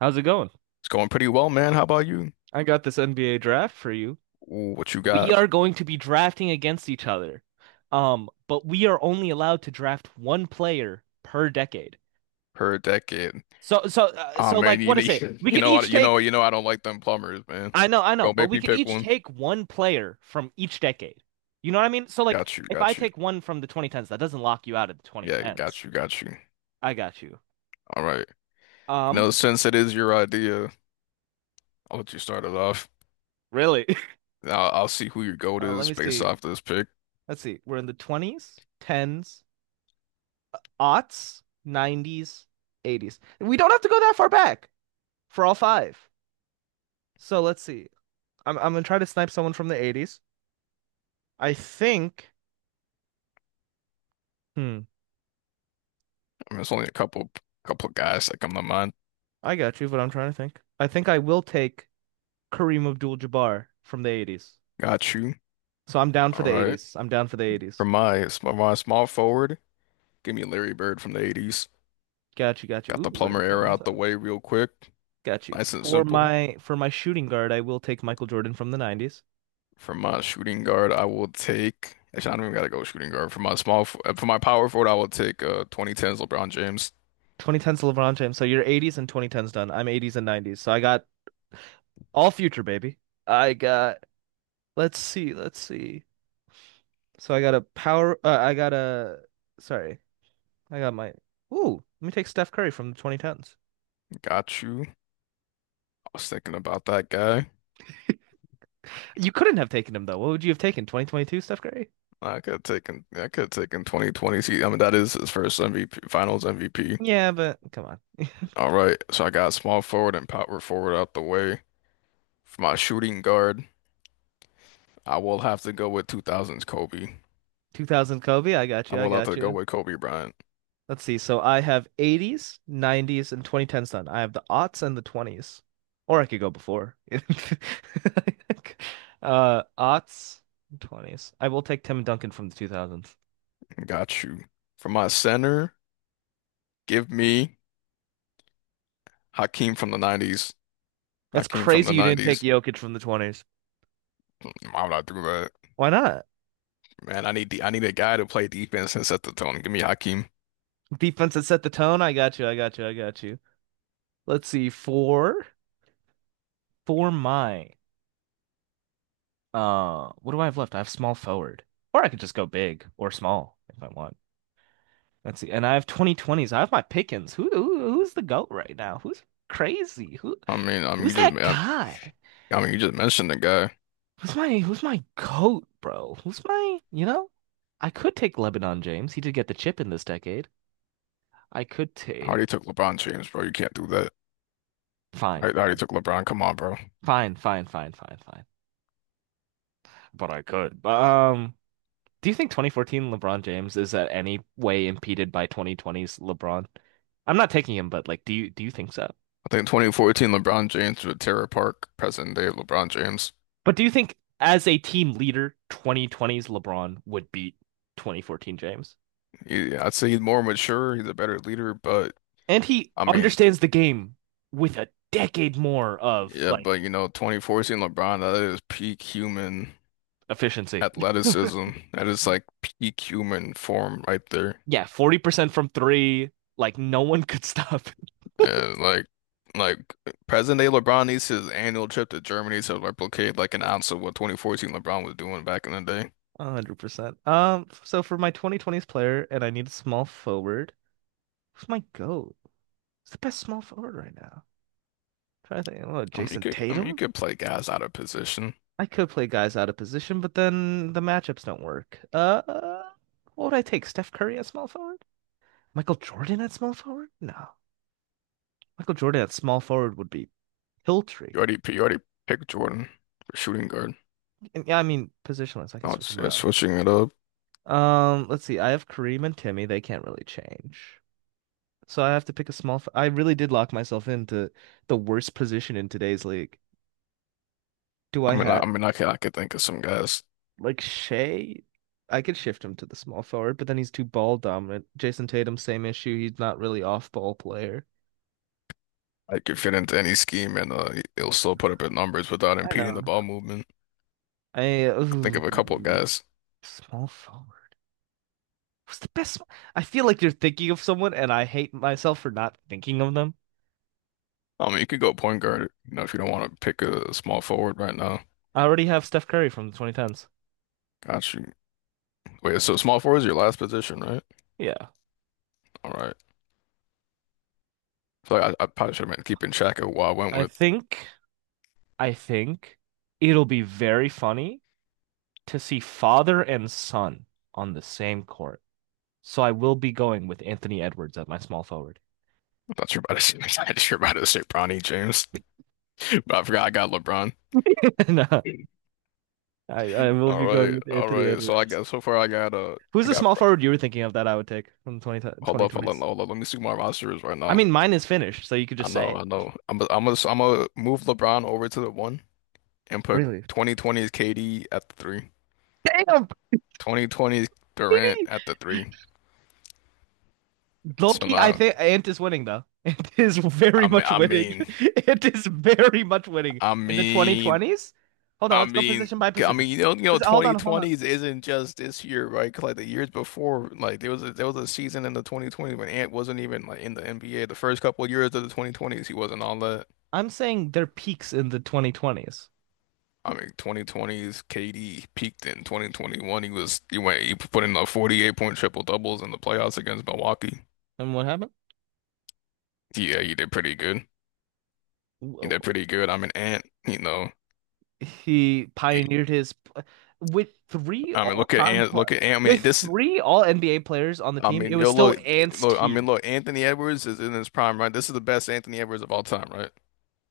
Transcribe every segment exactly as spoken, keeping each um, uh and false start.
How's it going? It's going pretty well, man. How about you? I got this N B A draft for you. Ooh, what you We got are going to be drafting against each other. Um, but we are only allowed to draft one player per decade. per decade? So so uh, Ah, so like man, you what is need, it? We you could know, I, each you know, take you know, I don't like them plumbers, man. I know, I know, Don't but make we me could pick each one. take one player from each decade. You know what I mean? So like Got you, if I got you. take one from the twenty tens, that doesn't lock you out of the Yeah, got twenty tens. you, got you. I got you. All right. You know, Um, Since it is your idea, I'll let you start it off. Really? Now I'll see who your GOAT uh, let is me based see. off this pick. Let's see. We're in the twenties, tens, aughts, nineties, eighties. We don't have to go that far back for all five. So let's see. I'm I'm gonna try to snipe someone from the eighties. I think. Hmm. I mean, it's only a couple, couple of guys that come to mind. I got you, but I'm trying to think. I think I will take Kareem Abdul-Jabbar from the eighties. Got you. So I'm down for All the right. eighties. I'm down for the For eighties. my, for my small forward, give me Larry Bird from the eighties. Got you, got you. Got Ooh, the we're plumber at ten era on out the time. way real quick. Got you. Nice and For simple. my for my shooting guard, I will take Michael Jordan from the nineties. For my shooting guard, I will take. Actually, I don't even gotta go shooting guard. For my small, f- uh, for my power forward, I will take uh twenty ten's LeBron James. twenty tens LeBron James. So you're eighties and twenty tens done. I'm eighties and nineties. So I got all future, baby. I got Let's see. Let's see. So I got a power. Uh, I got a. Sorry, I got my. Ooh, let me take Steph Curry from the twenty tens. Got you. I was thinking about that guy. You couldn't have taken him though. What would you have taken? twenty twenty-two Steph Curry? I could have taken. I could have taken twenty twenty. See, I mean, that is his first M V P, Finals M V P. Yeah, but come on. All right, so I got small forward and power forward out the way. For my shooting guard, I will have to go with two thousand's Kobe. two thousand Kobe. I got I you. I will have got to go you. with Kobe Bryant. Let's see. So I have eighties, nineties, and twenty tens done. I have the aughts and the twenties, or I could go before. Uh, aughts, twenties. I will take Tim Duncan from the two thousands. Got you. For my center, give me Hakeem from the nineties. That's Hakeem from the crazy. You didn't take nineties. Jokic from the twenties. I'm not through that. Why not? Man, I need the, I need a guy to play defense and set the tone. Give me Hakeem. Defense that set the tone. I got you. I got you. I got you. Let's see. Four for my uh what do I have left? I have small forward. Or I could just go big or small if I want. Let's see. And I have twenty twenties. I have my pickings. Who, who who's the goat right now? Who's crazy? Who I mean, I mean, you who's just, that I, guy? I mean, you just mentioned the guy. Who's my who's my goat, bro? Who's my, you know? I could take Lebanon James. He did get the chip in this decade. I could I already take took LeBron James, bro. You can't do that. fine, I, I already fine. took LeBron. Come on, bro. Fine, fine, fine, fine, fine. But I could. But um Do you think twenty fourteen LeBron James is at any way impeded by twenty twenty's LeBron? I'm not taking him, but like, do you do you think so? I think twenty fourteen LeBron James with Tara Park, present day LeBron James. But do you think as a team leader, twenty twenty's LeBron would beat twenty fourteen James? He, I'd say he's more mature. He's a better leader, but And he I mean, understands the game with a decade more of yeah, like but you know, twenty fourteen LeBron, that is peak human efficiency. athleticism. That is like peak human form right there. Yeah, forty percent from three, like no one could stop. Yeah, like like present day LeBron needs his annual trip to Germany to replicate like an ounce of what twenty fourteen LeBron was doing back in the day. one hundred percent. Um, so for my twenty twenty's player and I need a small forward, who's my GOAT? Who's the best small forward right now? Trying to think, oh, I mean, you Jason could I mean you Tatum? could play guys out of position. I could play guys out of position, but then the matchups don't work. Uh, what would I take? Steph Curry at small forward? Michael Jordan at small forward? No. Michael Jordan at small forward would be Hiltree. You already you already picked Jordan for shooting guard. And yeah, I mean positionless. I can Now switch it's, them yeah, around. switching it up. Um, let's see. I have Kareem and Timmy. They can't really change. So I have to pick a small. f- I really did lock myself into the worst position in today's league. Do I I mean I, have? I mean I can I could think of some guys Like Shea, I could shift him to the small forward, but then he's too ball dominant. Jason Tatum, same issue. He's not really off ball player. that could fit into any scheme and uh they'll still put up his numbers without I impeding know. the ball movement. I I think of a couple of ooh, guys. small forward. Who's the best? I feel like you're thinking of someone, and I hate myself for not thinking of them. I mean, you could go point guard, you know, if you don't want to pick a small forward right now. I already have Steph Curry from the twenty tens. Got you. Wait, so small forward is your last position, right? Yeah. All right. So I, I probably should have been keeping track of who I went I with. think, I think it'll be very funny to see father and son on the same court. So I will be going with Anthony Edwards at my small forward. I thought you were about to say, not sure about to say Bronny James, but I forgot I got LeBron. No. I, I will All be going right, with all Anthony right. So I Edwards. got so far I got uh Who's I the got small forward you were thinking of that I would take from the 20, hold up, hold up, twenty twenties? hold up. Let me see who my roster is right I now. mean, mine is finished, so you could I just say know, I it. know. I'm i I'm gonna I'm gonna move LeBron over to the one and put Really? twenty twenty's K D at the three, Damn, twenty twenty's Durant baby! at the three. So Loki, I now, think Ant is winning, though. Ant is very I mean, much I winning. mean, Ant is very much winning I in the mean, twenty twenties. Hold on, I let's go position mean, by I position. mean, you know, you know, Pos- Hold on, hold on. twenty twenties isn't just this year, right? 'Cause, like the years before, like there was a, there was a season in the twenty twenties when Ant wasn't even like in the N B A. The first couple of years of the twenty twenties, he wasn't on that. I'm saying their peaks in the twenty twenties. I mean, twenty twenties, K D peaked in twenty twenty-one. He was he went he put in like forty-eight point triple doubles in the playoffs against Milwaukee. And what happened? Yeah, he did pretty good. He did pretty good. I mean, Ant, you know, He he, pioneered his with three I mean, look at all-time Ant, look pl- at Ant. I with mean, this three all N B A players on the I team. It mean, was yo, still look, Ant's look. I mean, team. look. Anthony Edwards is in his prime, right? This is the best Anthony Edwards of all time, right?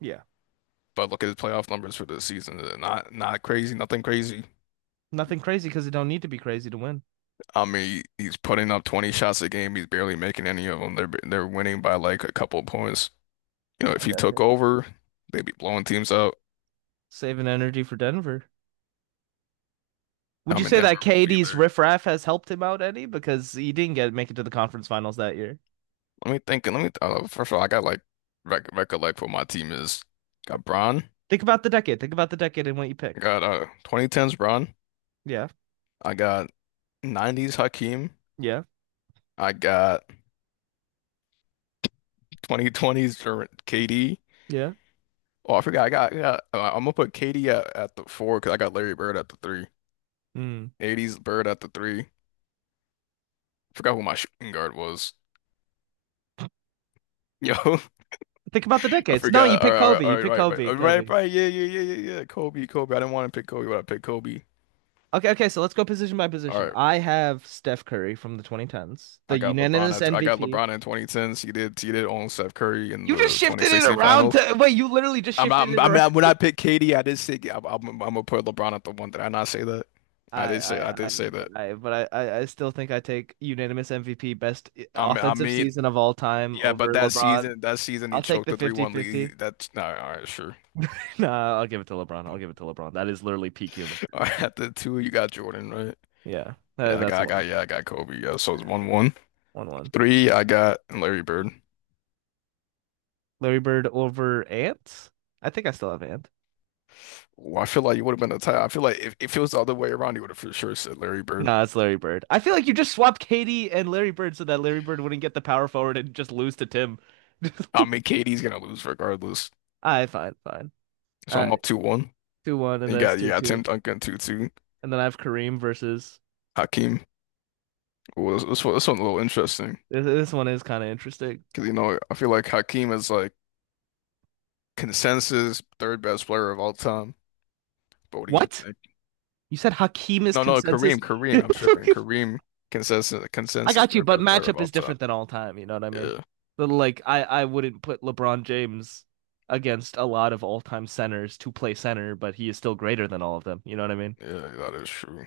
Yeah. But look at his playoff numbers for this season. They're Not, not crazy, nothing crazy. Nothing crazy because you don't need to be crazy to win. I mean, he's putting up twenty shots a game. He's barely making any of them. They're they're winning by like a couple of points. You know, I If he got took you. over, they'd be blowing teams out. Saving energy for Denver. Would I you mean, say Denver that won't be K D's there. riffraff has helped him out any? Because he didn't get make it to the conference finals that year. Let me think. Let me. Uh, first of all, I got like rec recollect what my team is. Got Bron. Think about the decade. Think about the decade and what you I picked. got uh twenty tens Bron. Yeah. I got nineties Hakeem. Yeah. I got twenty twenties for K D. Yeah. Oh, I forgot. I got, yeah, I got uh, I'm gonna put K D at, at the four because I got Larry Bird at the three. Mm. eighties Bird at the three. Forgot who my shooting guard was. Yo, Think about the I decades. No, you forgot. All pick right, all Kobe. right, all You right, pick right, right, Kobe. all right, Kobe. right. Yeah, yeah, yeah, yeah, yeah. Kobe, Kobe. I didn't want to pick Kobe, but I picked Kobe. Okay, okay, so let's go position by All position. right, I have Steph Curry from the twenty tens, I the got LeBron unanimous at I got M V P. LeBron in twenty tens. He did he did own Steph Curry in You just the shifted it twenty sixteen around finals. to wait, you literally just I'm not, shifted it I around. mean, when I picked K D, I did say I'm, I'm, I'm gonna put LeBron at the one. Did I not say that? I I, did say I I, I, did say that. I, but I, I I still think I take unanimous M V P, best eh, I mean, I offensive mean, season of all time yeah, but over that LeBron. season, that season I'll he take choked the the three one fifty-fifty. lead. That's not all right, sure. fifty No, I'll give it to LeBron. I'll give it to LeBron. That is literally peak human. All right, at the two, you got Jordan, right? Yeah, uh, Yeah, I got, that's a I got, yeah, watch. I got Kobe. Yeah, so it's one one. one one. Three, I got Larry Bird. Larry Bird over Ant? I think I still have Ant. Well, I feel like you would have been a tie. I feel like if, if it was the other way around, you would have for sure said Larry Bird. No, it's Larry Bird. I feel like you just swapped Katie and Larry Bird so that Larry Bird wouldn't get the power forward and just lose to Tim. I mean, K D's gonna lose regardless, I fine, fine. so Uh, I'm up two one. two one, and You then it's got, you two got Tim two, Duncan two two. and then I have Kareem versus. Hakeem, well, this, this one, this one's a little interesting This, this one is kind of interesting. because you know I feel like Hakeem is like consensus third best player of all time. But what do you What? think? You said Hakeem is No, no, consensus? Kareem, Kareem. I'm tripping. Kareem consensus I consensus got you, third but best player of matchup all is time. different than all time. You know what I mean? Yeah, But like, I I wouldn't put LeBron James against a lot of all time centers to play center, but he is still greater than all of them. You know what I mean? yeah, that is true.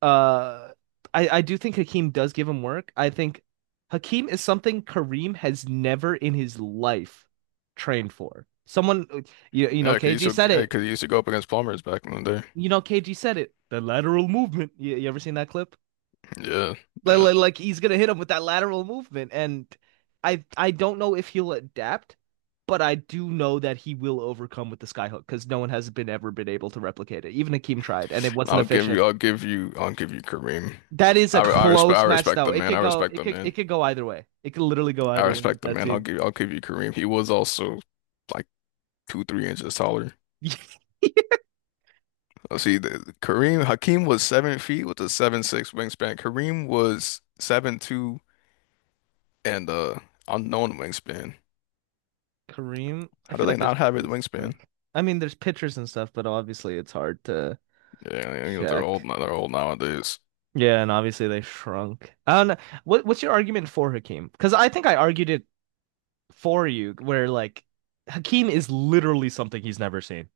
uh I, I do think Hakeem does give him work. I think Hakeem is something Kareem has never in his life trained for. Someone you, you know, Yeah, 'cause he used K G to, said yeah, it. 'cause he used to go up against Plumbers back in the day. You know, K G said it. The lateral movement. You, you ever seen that clip? Yeah, Like, yeah. like, like he's gonna hit him with that lateral movement. And I I don't know if he'll adapt, but I do know that he will overcome with the skyhook because no one has been ever been able to replicate it. Even Hakeem tried, and it wasn't I'll give you, efficient. I'll give you, I'll give you Kareem. That is a I, re- I respect, I close match respect though. the It man. I could go respect it the could it man. could go either way. It could literally go I either way with respect the that man. I'll team. give, I'll give you Kareem. He was also like two, three inches taller. Let see, the, Kareem Hakeem was seven feet with a seven six wingspan. Kareem was seven two and uh unknown wingspan. Kareem, I How do feel they like there's not have it pictures and wingspan? stuff. I mean, there's pictures and stuff, but obviously it's hard to Yeah, you know, they're old check. now. They're old nowadays. Yeah, and obviously they shrunk. I don't know. What what's your argument for Hakeem? Because I think I argued it for you, where like Hakeem is literally something he's never seen.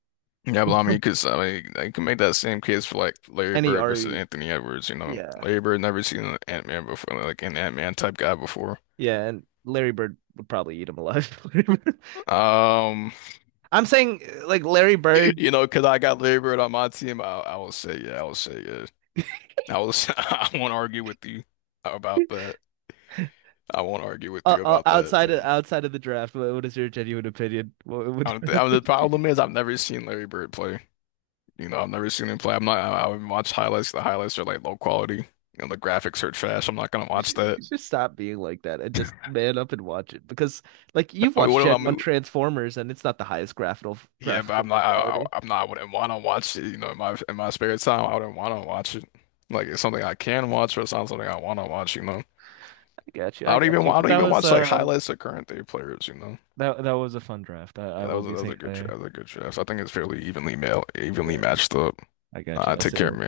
Yeah, but I mean, because I mean, they can make that same case for like Larry any Bird versus argue, Anthony Edwards. You know, yeah, Larry Bird never seen an Ant-Man before, like an Ant-Man type guy before. yeah, and Larry Bird would probably eat him alive. Um, I'm saying like Larry Bird you know, because I got Larry Bird on my team, I, I will say, yeah, I will say, yeah, I will. Say, I won't argue with you about that. I won't argue with uh, you uh, about that, outside of man. outside of the draft, what is your genuine opinion? What would I don't think, I mean, the problem is I've never seen Larry Bird play. You know, I've never seen him play. I'm not. I, I would watch highlights. The highlights are like low quality. You know, the graphics are trash. I'm not gonna you watch should, you that. should stop being like that and just man up and watch it because like you've I mean, watched what do Gen I One mean? Transformers and it's not the highest graphical Yeah, but I'm graphical not. I, I- fidelity. I'm not. I wouldn't want to watch it. You know, in my in my spare time, I wouldn't want to watch it. Like it's something I can watch, but it's not something I want to watch. You know, I got you. I I don't got even. you. I But don't that even was watch like uh highlights of current day players. You know, that that was a fun draft. I, I Yeah, that will was a, be that was seeing a it good draft. later. That was a good draft. So I think it's fairly evenly male, evenly Yeah. matched up. I got you. Uh, I'll Take see you care, man. later.